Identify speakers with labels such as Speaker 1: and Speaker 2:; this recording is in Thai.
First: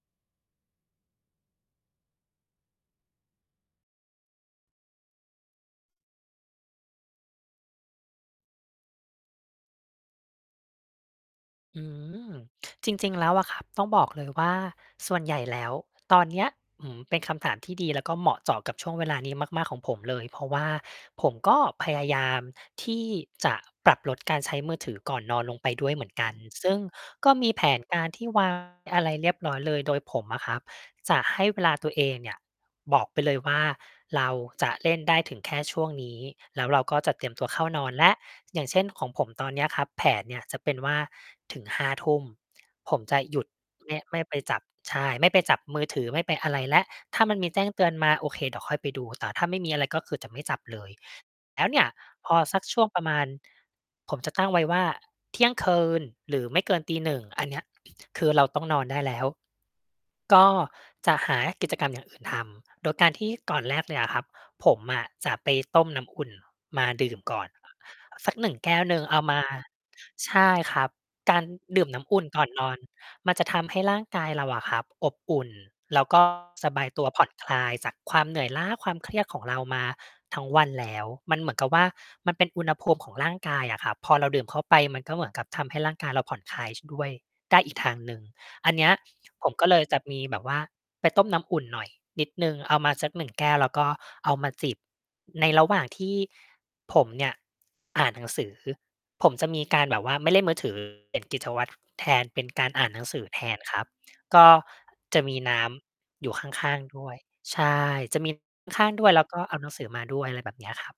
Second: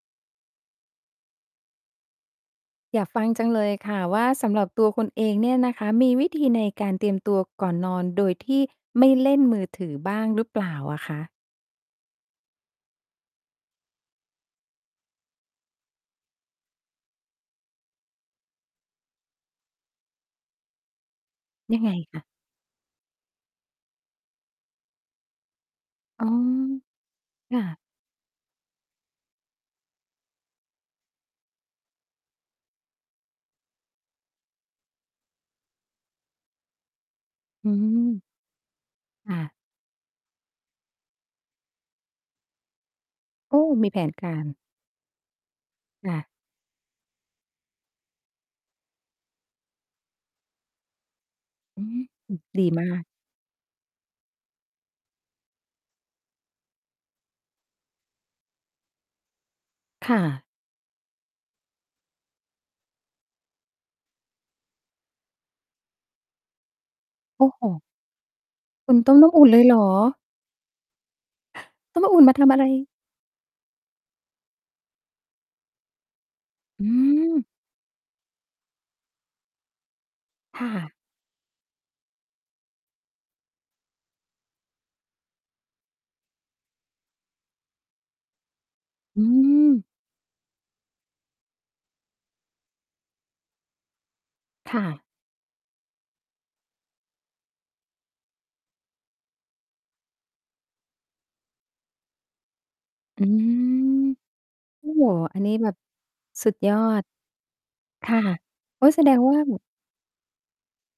Speaker 1: อยากฟังจังเลยค่ะว่า สำหรับตัวคุณเองเนี่ยนะคะ มีวิธีในการเตรียมตัวก่อนนอน โดยที่ไม่เล่นมือถือบ้างหรือเปล่าอะคะ?
Speaker 2: อืม จริง ๆ แล้วอะครับ ต้องบอกเลยว่าส่วนใหญ่แล้วตอนเนี้ย อือ เป็นคำถามที่ดี แล้วก็เหมาะเจาะกับช่วงเวลานี้มาก ๆ ของผมเลย เพราะว่าผมก็
Speaker 1: ยัง
Speaker 2: พ
Speaker 1: ไง
Speaker 2: ยา
Speaker 1: ค
Speaker 2: ย
Speaker 1: ะ?
Speaker 2: ามที่จะปรับลดการใช้มือถือก่อนนอนลงไปด้วยเหมือน
Speaker 1: อ
Speaker 2: ก
Speaker 1: ๋อ
Speaker 2: ัน ซึ่งก็มี
Speaker 1: ค่
Speaker 2: แผ
Speaker 1: ะ
Speaker 2: นการที่ วาง อะไรเรียบร้อยเลย โดยผมอะครับ จะให้เวลาตัวเองเนี่ย บอกไปเลยว่าเราจะเล่นได้ถึงแค่ช่วงนี้ แล้วเราก็จะเตรียมตัวเข้า
Speaker 1: อื
Speaker 2: นอนแล้ว
Speaker 1: ม
Speaker 2: อย่างเช่น ของผม
Speaker 1: ค่
Speaker 2: ตอน
Speaker 1: ะ
Speaker 2: เนี้ยครับ แผนเนี่ยจะเป็นว่าถึง 23:00 ผมจะหยุด
Speaker 1: โอ้ มี
Speaker 2: ไม
Speaker 1: แ
Speaker 2: ่
Speaker 1: ผน
Speaker 2: ไม่
Speaker 1: ก
Speaker 2: ไป
Speaker 1: าร
Speaker 2: จับ ใช่ ไม่ไปจับมือถือ
Speaker 1: ค่
Speaker 2: ไม
Speaker 1: ะ
Speaker 2: ่ไปอะไรแล้ว ถ้ามันมีแจ้งเตือนมา โอเค เดี๋ยวค่อยไปดู แต่ถ้าไม่มีอะไร ก็คือจะไม่จับเลย แล้วเ
Speaker 1: อ
Speaker 2: นี่
Speaker 1: ื
Speaker 2: ย
Speaker 1: ม
Speaker 2: พ
Speaker 1: อ
Speaker 2: อสั
Speaker 1: ด
Speaker 2: ก
Speaker 1: ี
Speaker 2: ช่
Speaker 1: ม
Speaker 2: ว
Speaker 1: า
Speaker 2: งปร
Speaker 1: ก
Speaker 2: ะมาณ ผมจะตั้งไว้ว่าเที่ยงคืน หรือไม่เกิน 1:00 อันเนี้ย คือเราต้องนอนได้แล้ว
Speaker 1: ค่
Speaker 2: ก
Speaker 1: ะ
Speaker 2: ็จะหากิจกรรมอย่างอื่นทำ โดยการที่ก่อนแรกเลยอะครับ ผมอะจะไปต้มน้ำอุ่นมาดื่มก
Speaker 1: โ
Speaker 2: ่
Speaker 1: อ
Speaker 2: อ
Speaker 1: ้
Speaker 2: น
Speaker 1: โ
Speaker 2: อ
Speaker 1: ฮ
Speaker 2: สัก 1 แก้ว
Speaker 1: คุ
Speaker 2: หน
Speaker 1: ณ
Speaker 2: ึ่ง
Speaker 1: ต
Speaker 2: เ
Speaker 1: ้
Speaker 2: อ
Speaker 1: ม
Speaker 2: า
Speaker 1: น้
Speaker 2: ม
Speaker 1: ำอ
Speaker 2: า
Speaker 1: ุ่นเลยเหรอ?
Speaker 2: ใช่ครับ การดื่ม
Speaker 1: ต
Speaker 2: น
Speaker 1: ้
Speaker 2: ้
Speaker 1: มน้
Speaker 2: ำ
Speaker 1: ำ
Speaker 2: อ
Speaker 1: อ
Speaker 2: ุ
Speaker 1: ุ่
Speaker 2: ่
Speaker 1: น
Speaker 2: น
Speaker 1: มา
Speaker 2: ก
Speaker 1: ท
Speaker 2: ่อน
Speaker 1: ำอะ
Speaker 2: น
Speaker 1: ไร?
Speaker 2: อน มันจะทำให้ร่างกายเราอะครับ อบอุ่น แล้ว ก็ สบ
Speaker 1: อื
Speaker 2: ายตัว ผ่อน
Speaker 1: ม
Speaker 2: คลายจากความเหนื่อยล้า ความเครียดของเรามาทั้งว
Speaker 1: ค
Speaker 2: ั
Speaker 1: ่
Speaker 2: นแล
Speaker 1: ะ
Speaker 2: ้ว มันเหมือนกับว่ามันเป็นอุณหภูมิของร่างกายอะครับ พอเราดื่มเข้าไป มันก็เหมือนกับทำให้ร่างกายเราผ่อนคลาย ช ด้วยได้อีกทางหนึ่ง อันเนี้ย
Speaker 1: อื
Speaker 2: ผมก็เลย
Speaker 1: ม
Speaker 2: จะมีแบบว่าไปต้มน้ำอุ่นหน่อยนิดหนึ่ง เอามาสัก 1 แก้ว แล้วก็เอามาจ
Speaker 1: ค
Speaker 2: ิบ
Speaker 1: ่ะ
Speaker 2: ในระหว่างที่ผมเนี่ยอ่านหนังสือ ผมจะมีการแบบว่าไม่เล่นมือ ถือ เปลี่ยนกิจวัตรแทน เป็นการอ่านหนังส
Speaker 1: อ
Speaker 2: ื
Speaker 1: ื
Speaker 2: อแทนครับ
Speaker 1: ม
Speaker 2: ก็
Speaker 1: โอ้โฮ
Speaker 2: จะม
Speaker 1: อั
Speaker 2: ี
Speaker 1: นนี
Speaker 2: น
Speaker 1: ้
Speaker 2: ้
Speaker 1: แบบ
Speaker 2: ำอยู่ข
Speaker 1: สุดย
Speaker 2: ้า
Speaker 1: อ
Speaker 2: ง ๆ ด
Speaker 1: ด
Speaker 2: ้วย ใช่
Speaker 1: ค
Speaker 2: จ
Speaker 1: ่
Speaker 2: ะ
Speaker 1: ะ
Speaker 2: มีข
Speaker 1: โอ๊
Speaker 2: ้า
Speaker 1: ย
Speaker 2: ง ๆ
Speaker 1: แส
Speaker 2: ด้ว
Speaker 1: ด
Speaker 2: ย แ
Speaker 1: ง
Speaker 2: ล้ว
Speaker 1: ว
Speaker 2: ก
Speaker 1: ่า
Speaker 2: ็เอาหนังสือมาด้วย อะไรแบบเนี้ยครับ